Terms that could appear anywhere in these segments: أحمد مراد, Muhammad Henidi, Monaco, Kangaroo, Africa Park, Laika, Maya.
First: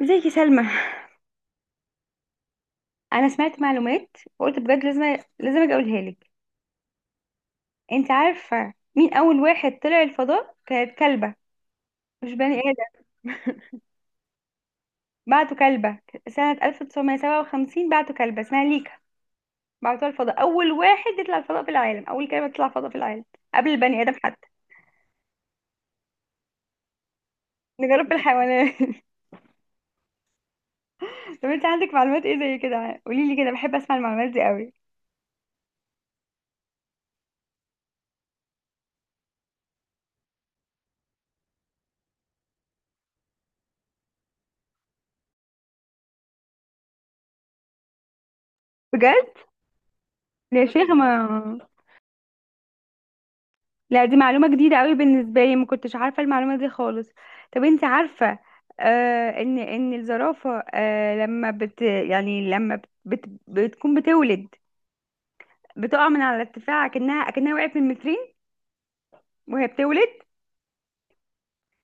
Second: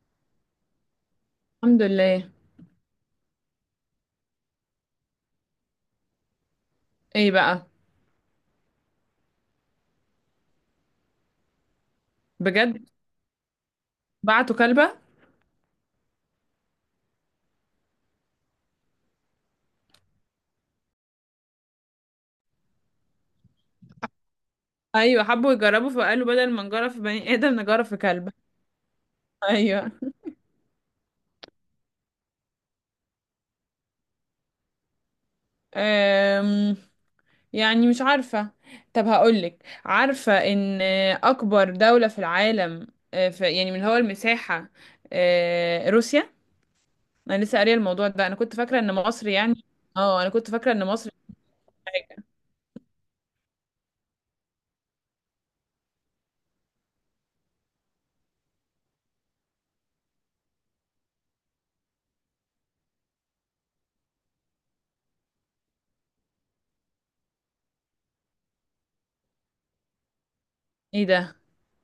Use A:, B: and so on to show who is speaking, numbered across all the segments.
A: ازيك يا سلمى؟
B: الحمد لله.
A: انا سمعت معلومات وقلت بجد لازم اجي اقولها لك.
B: ايه بقى؟
A: انت عارفه مين اول واحد طلع الفضاء؟ كانت كلبه، مش بني
B: بجد؟
A: ادم.
B: بعتوا كلبة؟
A: بعتوا كلبه سنه 1957، بعتوا كلبه اسمها ليكا، بعتوها الفضاء، اول واحد يطلع الفضاء في العالم، اول كلبه تطلع الفضاء في العالم قبل البني ادم حتى.
B: ايوه، حبوا يجربوا فقالوا بدل ما نجرب في بني ادم نجرب في
A: نجرب
B: كلبة.
A: بالحيوانات.
B: ايوه.
A: طب انت عندك معلومات ايه زي كده؟ قولي لي كده، بحب اسمع المعلومات دي قوي.
B: أم... يعني مش عارفة. طب هقولك، عارفة ان اكبر دولة في العالم، في يعني من هو المساحة، روسيا. انا لسه قارية الموضوع ده، انا كنت فاكرة ان مصر
A: بجد.
B: يعني، اه انا كنت
A: يا
B: فاكرة ان
A: شيخ ما.
B: مصر حاجة.
A: لا دي معلومة جديدة قوي بالنسبة لي، ما كنتش عارفة المعلومة دي خالص. طب انت عارفة؟ ان الزرافة لما بت يعني لما بت بت بتكون بتولد، بتقع من على ارتفاع كأنها وقعت من مترين وهي بتولد.
B: ايه ده؟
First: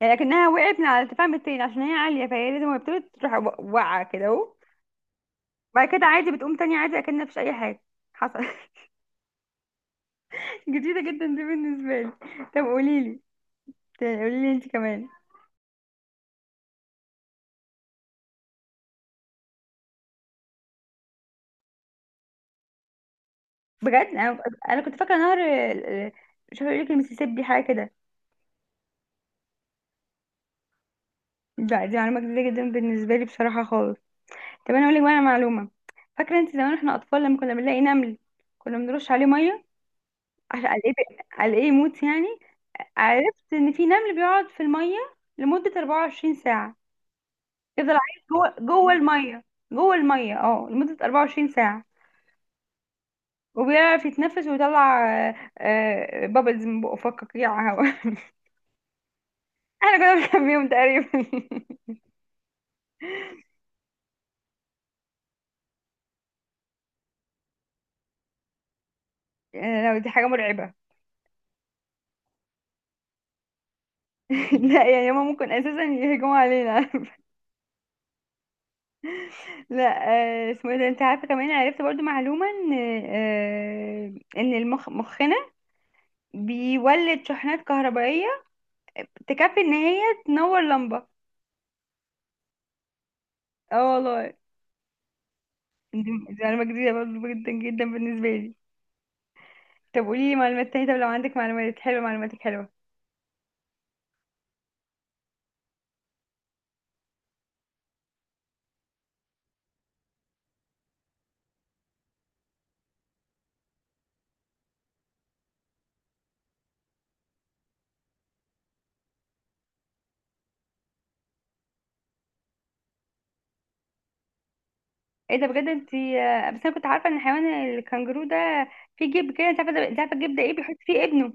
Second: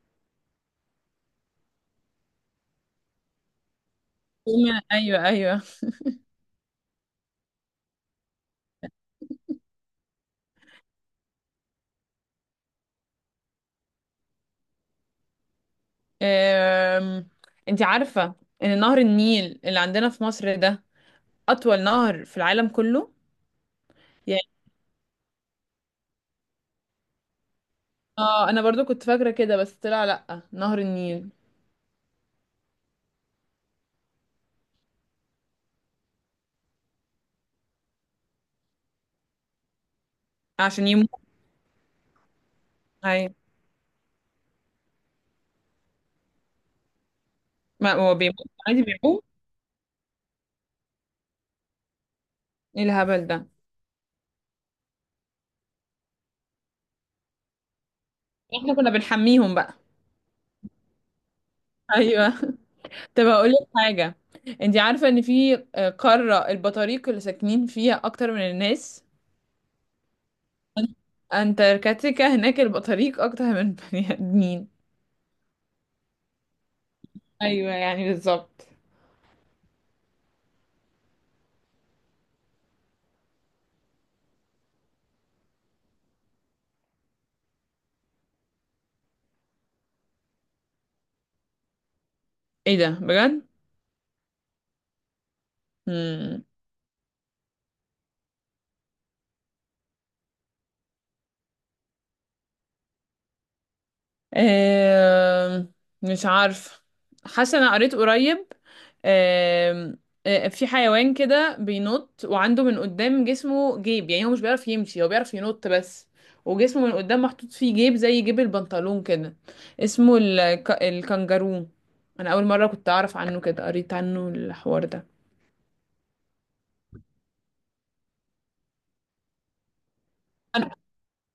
A: يعني كأنها وقعت من على ارتفاع مترين عشان هي عالية، فهي لازم وهي بتولد تروح واقعة كده اهو.
B: ايوه، ايوه.
A: بعد كده عادي بتقوم تاني عادي، اكنها مفيش أي حاجة حصل. جديدة جدا دي بالنسبة لي. طب قوليلي انت كمان.
B: أم... انت عارفة ان نهر النيل اللي عندنا في مصر ده اطول نهر في العالم كله
A: بجد انا
B: يعني.
A: انا كنت فاكره نهر، مش هقول لك المسيسيبي حاجه كده.
B: اه، انا برضو كنت فاكره كده بس طلع لا، نهر النيل.
A: لا دي معلومه جديده جدا بالنسبه لي بصراحه خالص. طب انا اقول لك بقى على معلومه، فاكره انت زمان احنا اطفال لما كنا بنلاقي نمل كنا بنرش عليه ميه، عشان على
B: عشان
A: ايه؟
B: يموت.
A: على ايه يموت يعني؟
B: اي.
A: عرفت ان في نمل بيقعد في الميه لمده 24 ساعه، يفضل
B: ما هو
A: عايش
B: بيموت
A: جوه
B: عادي
A: جوه
B: بيموت.
A: الميه، جوه الميه لمده 24 ساعه،
B: ايه الهبل ده؟
A: وبيعرف يتنفس ويطلع بابلز من بقه، فكك يا هوا.
B: احنا كنا بنحميهم بقى.
A: احنا كنا بنخبيهم تقريبا.
B: ايوه. طب هقول لك حاجه. انت عارفه ان في قاره البطاريق اللي ساكنين فيها اكتر من الناس.
A: يعني لو دي حاجة مرعبة.
B: أن- انتاركتيكا، هناك البطاريق اكتر من البني ادمين.
A: لا يعني هما ممكن اساسا يهجموا علينا.
B: ايوه، يعني بالظبط.
A: لا. اسمه ايه ده؟ انت عارفة كمان، عرفت برضو معلومة ان المخ، مخنا بيولد شحنات كهربائية تكفي ان هي تنور لمبة.
B: ايه ده بجد؟
A: اه والله. دي
B: مم.
A: معلومة جديدة برضو جدا جدا بالنسبة لي. طب قولي لي معلومات تانية، طب لو عندك معلومات حلوة، معلوماتك حلوة.
B: آم، مش عارف. حاسه انا قريت قريب. آم، آه، في حيوان كده بينط، وعنده من قدام جسمه جيب، يعني هو مش بيعرف يمشي، هو بيعرف ينط بس. وجسمه من قدام محطوط فيه جيب زي جيب البنطلون كده. اسمه الكنجارو. انا اول مره كنت اعرف عنه كده، قريت عنه الحوار ده.
A: ايه ده بجد. انت بس انا كنت عارفة ان حيوان الكنجرو ده في جيب كده. انت عارفة الجيب ده ايه؟
B: انا
A: بيحط فيه ابنه.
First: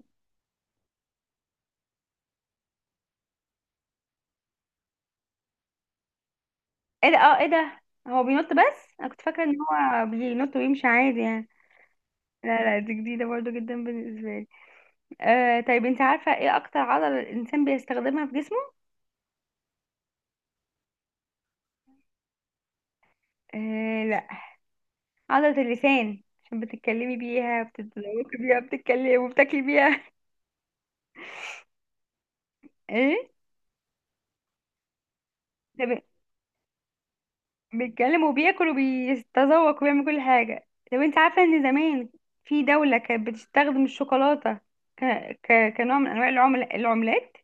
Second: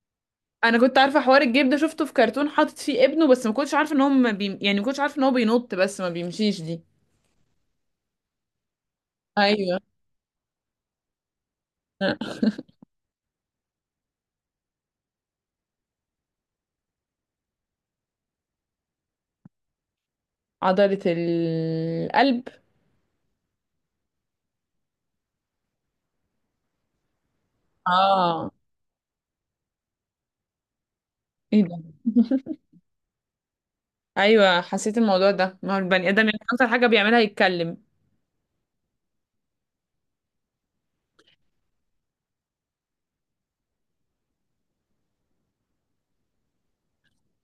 B: أنا كنت عارفه حوار الجيب ده، شفته في كرتون حاطط فيه ابنه، بس ما كنتش عارفه ان هو ما بي... يعني ما كنتش عارفه ان هو بينط بس ما بيمشيش دي.
A: ايه ده، ايه ده. هو بينط بس، انا كنت فاكره ان
B: ايوه،
A: هو بينط ويمشي عادي يعني. لا لا، دي جديده برضو جدا بالنسبه لي. طيب انت عارفه ايه اكتر عضله الانسان بيستخدمها في جسمه؟
B: عضلة القلب.
A: آه لا. عضله اللسان، عشان بتتكلمي بيها، بتتذوقي
B: اه،
A: بيها، بتتكلمي وبتاكلي بيها.
B: ايه ده؟
A: ايه
B: ايوه، حسيت الموضوع ده، ما هو
A: ده،
B: البني ادم يعني اكتر حاجة بيعملها يتكلم.
A: بيتكلم وبياكل وبيتذوق وبيعمل كل حاجه. طب انت عارفه ان زمان في دوله كانت بتستخدم الشوكولاته ك... كنوع من انواع العملات،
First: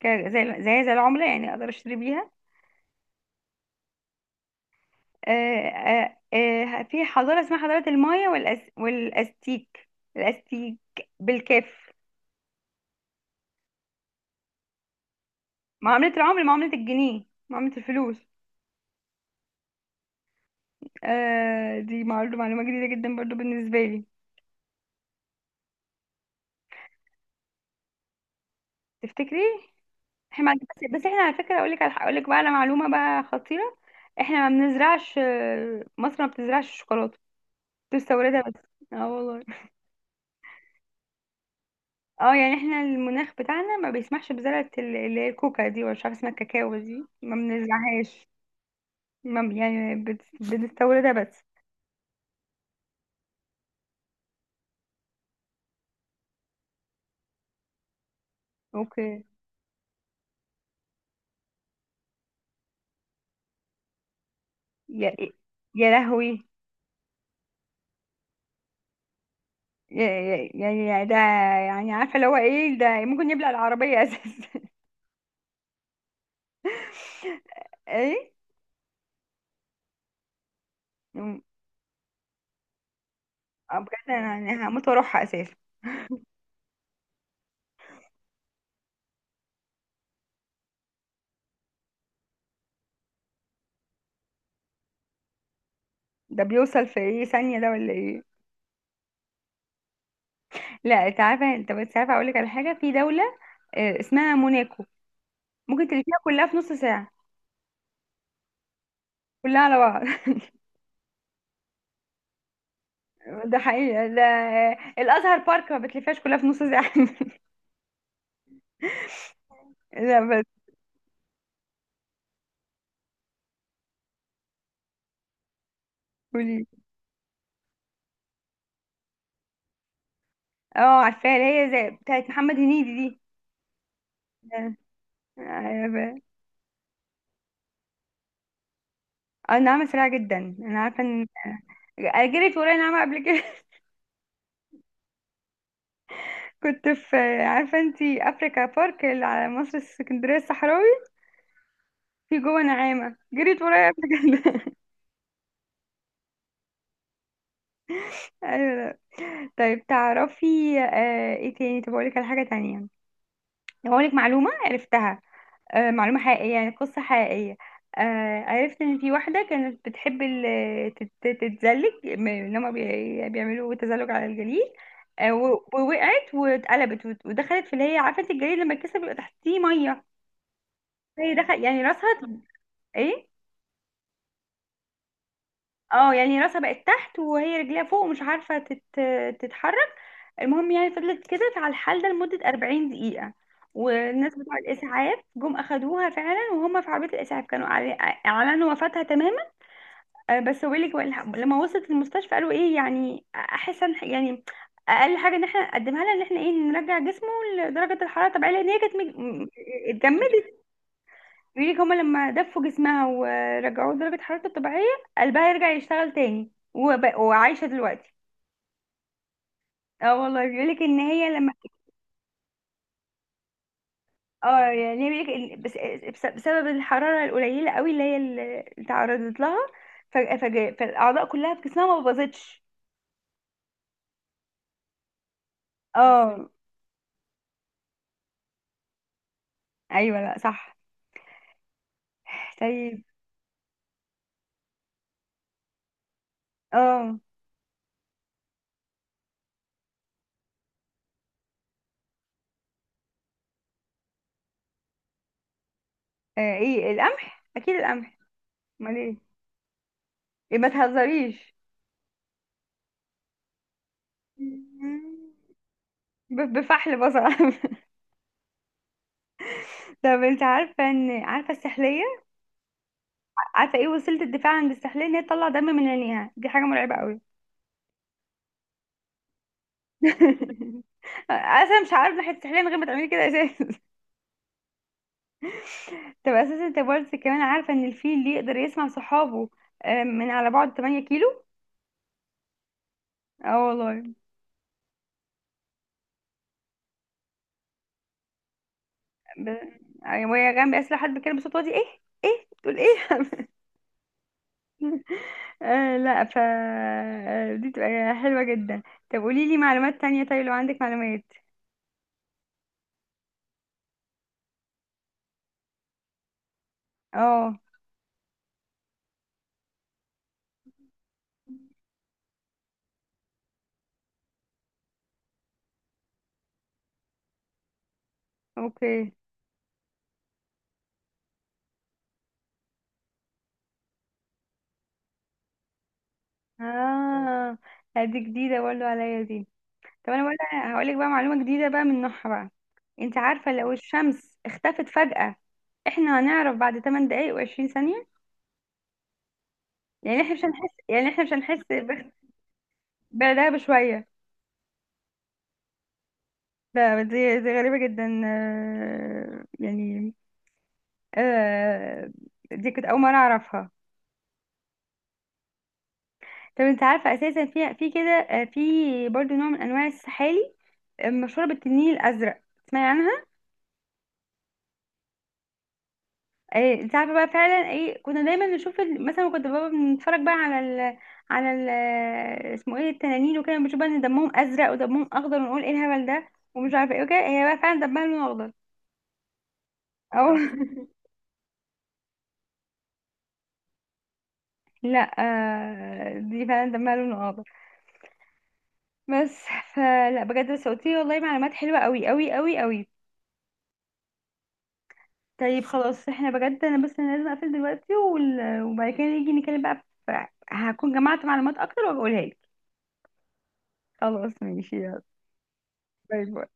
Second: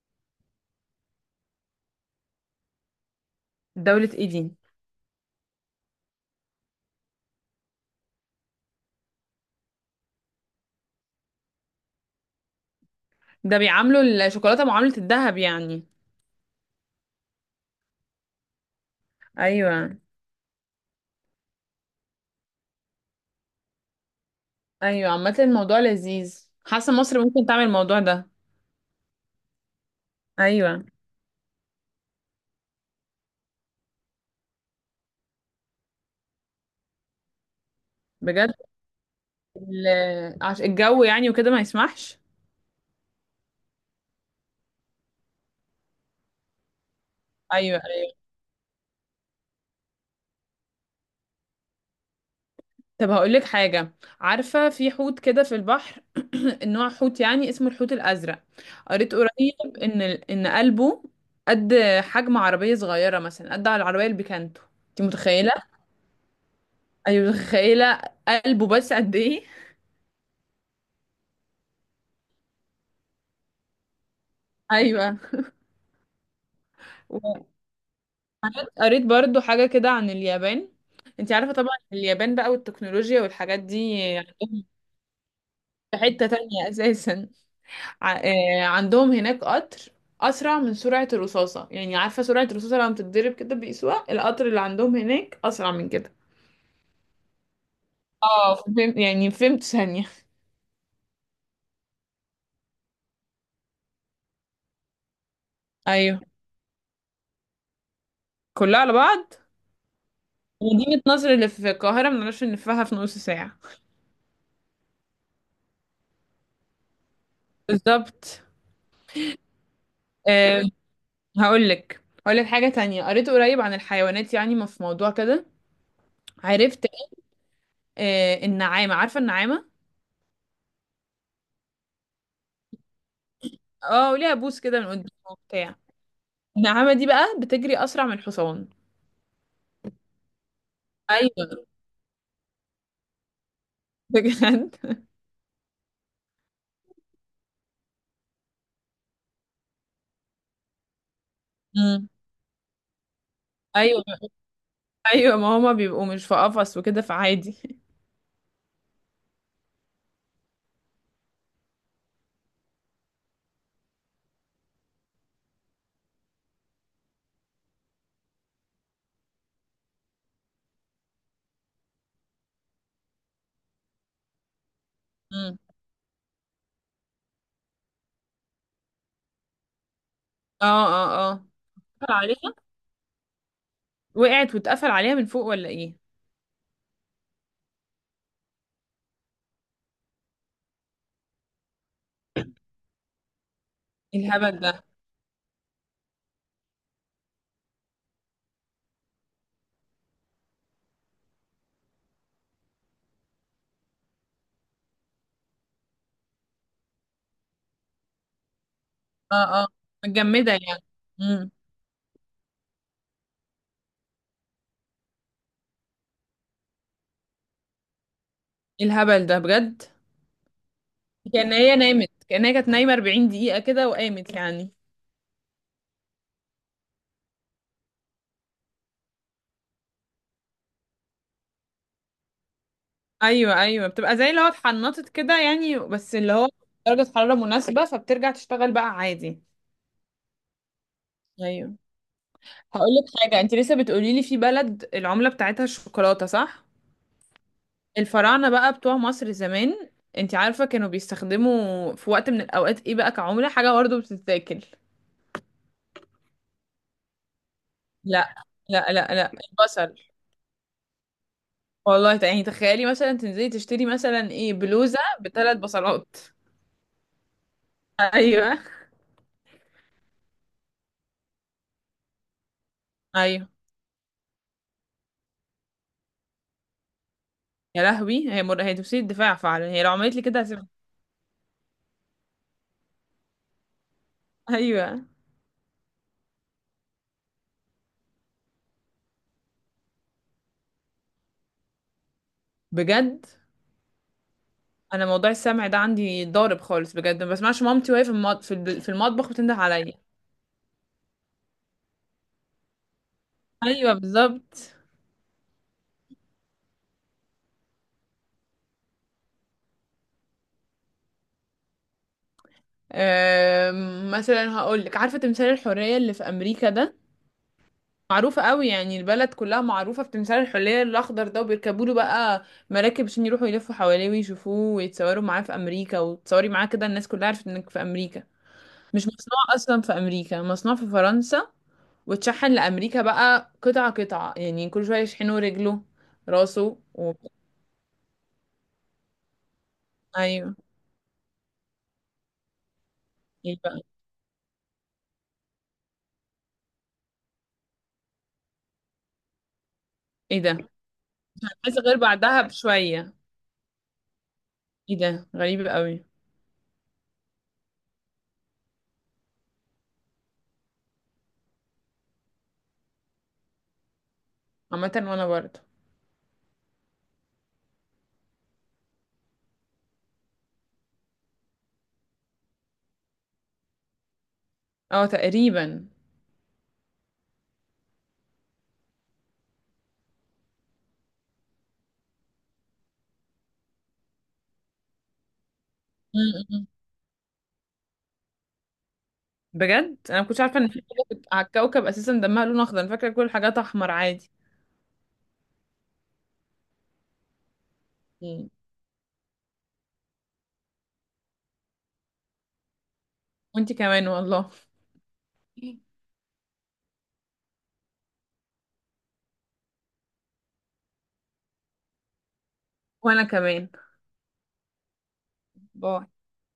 A: زي العمله، يعني اقدر اشتري بيها.
B: دولة ايه دي؟
A: آه، آه، في حضارة اسمها حضارة المايا والأستيك، الأستيك بالكاف.
B: ده بيعاملوا الشوكولاتة معاملة الذهب يعني؟
A: معاملة العمر، معاملة الجنيه، معاملة الفلوس.
B: ايوه،
A: دي معلومة جديدة جدا برضو بالنسبة لي.
B: ايوه. عامة الموضوع لذيذ، حاسة مصر ممكن تعمل الموضوع ده.
A: تفتكري؟ احنا بس,
B: ايوه،
A: بس احنا على فكرة، اقول لك بقى على معلومة بقى خطيرة. احنا ما بنزرعش، مصر ما بتزرعش الشوكولاتة، بتستوردها بس.
B: بجد؟
A: اه والله.
B: الجو يعني وكده ما يسمحش.
A: اه، يعني احنا المناخ بتاعنا ما بيسمحش بزراعة اللي هي الكوكا دي، ولا مش عارفة اسمها، الكاكاو دي ما
B: ايوه، ايوه.
A: بنزرعهاش. بنستوردها بس.
B: طب هقول لك حاجة. عارفة في حوت كده في البحر، النوع حوت يعني، اسمه الحوت الأزرق. قريت
A: اوكي.
B: قريب إن قلبه قد حجم عربية صغيرة، مثلا قد على العربية البيكانتو. انت
A: يا إيه،
B: متخيلة؟
A: يا لهوي.
B: أيوة، متخيلة. قلبه بس قد إيه؟
A: يعني ده، يعني عارفه اللي هو ايه ده، ممكن يبلع العربيه اساسا.
B: أيوة.
A: ايه.
B: وقريت برضو حاجة كده عن اليابان. انت
A: أم-
B: عارفة طبعا اليابان بقى والتكنولوجيا والحاجات دي
A: أه بجد، انا
B: عندهم.
A: أنا هموت واروحها اساسا.
B: في حتة تانية أساسا. عندهم هناك قطر أسرع من سرعة الرصاصة. يعني عارفة سرعة الرصاصة لما بتتضرب كده بيقيسوها، القطر اللي عندهم هناك أسرع من كده.
A: ده بيوصل في ايه، ثانيه ده ولا ايه؟
B: اه، فهمت يعني، فهمت ثانية.
A: لا انت عارفه، انت بس عارفه اقول لك على حاجه. في دوله اسمها موناكو ممكن تلفيها
B: ايوه،
A: كلها في نص ساعه.
B: كلها على بعض.
A: كلها على بعض.
B: مدينة نصر اللي في القاهرة منعرفش نلفها في نص
A: ده
B: ساعة.
A: حقيقه ده، الازهر بارك ما بتلفهاش كلها في نص ساعه.
B: بالظبط.
A: لا بس.
B: أه. هقول لك اقول لك حاجة تانية. قريت قريب عن الحيوانات يعني، ما في موضوع كده.
A: قولي.
B: عرفت. النعامة، عارفة النعامة؟
A: اه، عارفاها، اللي هي زي بتاعت محمد هنيدي دي.
B: اه، وليها بوس
A: آه،
B: كده من قدام وبتاع.
A: آه،
B: النعامة دي بقى بتجري اسرع من الحصان.
A: النعمة سريعة جدا، انا عارفة ان
B: ايوه،
A: جريت ورايا نعمة قبل كده.
B: بجد.
A: كنت في، عارفة انتي افريكا بارك اللي على مصر السكندرية الصحراوي؟
B: امم.
A: في جوه نعامة جريت ورايا قبل
B: ايوه،
A: كده.
B: ايوه، ما هما بيبقوا مش في قفص وكده فعادي.
A: ايوه، لا. طيب تعرفي؟ ايه تاني؟ طب اقولك على حاجة تانية، هقولك معلومة عرفتها. معلومة حقيقية، يعني قصة حقيقية. عرفت ان في واحدة كانت بتحب تتزلج، ان هما بيعملوا تزلج على الجليد.
B: امم.
A: ووقعت واتقلبت ودخلت في، اللي هي عارفة انت الجليد لما يتكسر بيبقى تحتيه مية.
B: اه،
A: هي
B: اه.
A: دخل يعني راسها
B: اه،
A: ايه.
B: وقعت واتقفل عليها من فوق ولا ايه؟
A: اه، يعني راسها بقت تحت وهي رجليها فوق، ومش عارفة تتحرك. المهم يعني فضلت كده على الحال ده لمدة 40 دقيقة،
B: إيه
A: والناس بتوع
B: الهبل ده؟
A: الإسعاف جم أخدوها فعلا، وهم في عربية الإسعاف كانوا أعلنوا وفاتها تماما. بس ويلي كمان، لما وصلت المستشفى قالوا ايه؟ يعني احس ان يعني اقل حاجه ان احنا نقدمها لها، ان احنا ايه نرجع جسمه لدرجه الحراره الطبيعيه، لان هي كانت
B: اه، اه،
A: اتجمدت.
B: متجمدة يعني. امم.
A: بيقول لك هما لما دفوا جسمها ورجعوه لدرجه حرارته الطبيعيه، قلبها يرجع يشتغل تاني وعايشه دلوقتي.
B: إيه الهبل ده بجد!
A: اه والله، بيقول لك ان هي لما،
B: كأن هي كانت نايمة 40 دقيقة كده وقامت
A: اه
B: يعني.
A: يعني بيقول لك إن بسبب الحراره القليله قوي اللي هي اللي تعرضت لها، فالاعضاء كلها في جسمها ما باظتش.
B: ايوه، ايوه، بتبقى زي اللي هو اتحنطت كده يعني، بس اللي
A: اه،
B: هو درجة حرارة مناسبة فبترجع تشتغل بقى عادي.
A: ايوه، لا، صح.
B: ايوه. هقول
A: طيب.
B: لك حاجة. انت لسه بتقولي لي في بلد العملة بتاعتها الشوكولاتة، صح؟
A: اه،
B: الفراعنة بقى بتوع مصر زمان، انت عارفة كانوا بيستخدموا في وقت من الاوقات ايه بقى كعملة؟ حاجة برضه بتتاكل.
A: ايه؟ القمح، اكيد القمح.
B: لا، لا،
A: امال
B: لا،
A: ايه؟
B: لا، البصل.
A: إيه، ما تهزريش.
B: والله، يعني تخيلي مثلا تنزلي تشتري مثلا ايه، بلوزة بثلاث بصلات.
A: بفحل بصل.
B: ايوه،
A: طب انت عارفه ان، عارفه السحليه؟
B: ايوه.
A: عارفه ايه وسيله الدفاع عند السحليه؟ ان هي تطلع دم من عينيها، دي حاجه مرعبه قوي.
B: يا لهوي! هي تفسير الدفاع فعلا، هي لو عملت لي كده هسيبها.
A: اصلا مش عارف ناحيه السحليه من غير ما تعملي كده اساسا.
B: ايوه،
A: طب اساسا، انت برضه كمان عارفه ان الفيل اللي يقدر يسمع صحابه من على بعد 8 كيلو.
B: بجد.
A: اه والله.
B: انا موضوع السمع ده عندي ضارب خالص بجد، ما بسمعش مامتي وهي في في المطبخ
A: ب...
B: بتنده عليا.
A: وهي جنبي اساسا، لو حد بيتكلم بصوت واطي، ايه؟ ايه تقول، ايه؟
B: ايوه، بالظبط.
A: لا، ف دي تبقى حلوة جدا. طب قولي لي معلومات تانية، طيب لو عندك معلومات.
B: مثلا هقول لك، عارفة تمثال الحرية اللي في امريكا ده؟
A: اه،
B: معروفة قوي يعني، البلد كلها معروفة بتمثال الحلية الأخضر ده، وبيركبوا له بقى مراكب عشان يروحوا يلفوا حواليه ويشوفوه ويتصوروا معاه في أمريكا، وتصوري معاه كده الناس كلها عرفت إنك في أمريكا. مش
A: اوكي،
B: مصنوع أصلا في أمريكا، مصنوع في فرنسا وتشحن لأمريكا بقى قطعة قطعة، يعني كل شوية يشحنوا رجله، راسه
A: اه. لا، دي جديدة برضه عليا دي. طب انا بقول،
B: أيوه.
A: هقول لك بقى معلومة جديدة بقى من نوعها بقى. انت عارفة
B: ايه
A: لو
B: بقى؟
A: الشمس اختفت فجأة، احنا هنعرف بعد 8 دقايق و20 ثانية،
B: ايه ده؟
A: يعني احنا مش هنحس
B: عايزة غير بعدها بشوية.
A: بردها بشوية.
B: ايه ده غريب قوي.
A: ده دي دي غريبة جدا، يعني آه، دي كنت أول مرة أعرفها.
B: عامة وأنا برضه.
A: طب انت عارفه اساسا في كده، في برضو نوع من انواع السحالي مشهوره بالتنين الازرق، تسمعي عنها؟
B: اه، تقريبا.
A: انت عارفه بقى فعلا، ايه كنا دايما نشوف مثلا كنت بابا بنتفرج بقى على ال على ال آه، اسمه ايه؟ التنانين وكده، بنشوف بقى ان دمهم ازرق ودمهم اخضر، ونقول ايه الهبل ده
B: إمم، إمم.
A: ومش عارفه ايه وكده، هي بقى فعلا دمها لون اخضر.
B: بجد انا
A: او.
B: ما كنتش عارفه ان في حاجه على الكوكب اساسا دمها لون اخضر، انا فاكره كل الحاجات احمر عادي.
A: لا دي فعلا دمها لون اخضر
B: مم.
A: بس. فلا بجد، بس قلتيلي والله معلومات حلوه قوي قوي قوي قوي.
B: وانتي كمان والله.
A: طيب خلاص، احنا بجد، انا بس انا لازم اقفل دلوقتي وبعد كده نيجي نتكلم بقى. هكون جمعت معلومات اكتر وبقولها لك.
B: وانا كمان.
A: خلاص ماشي، يلا،
B: باي.
A: باي باي.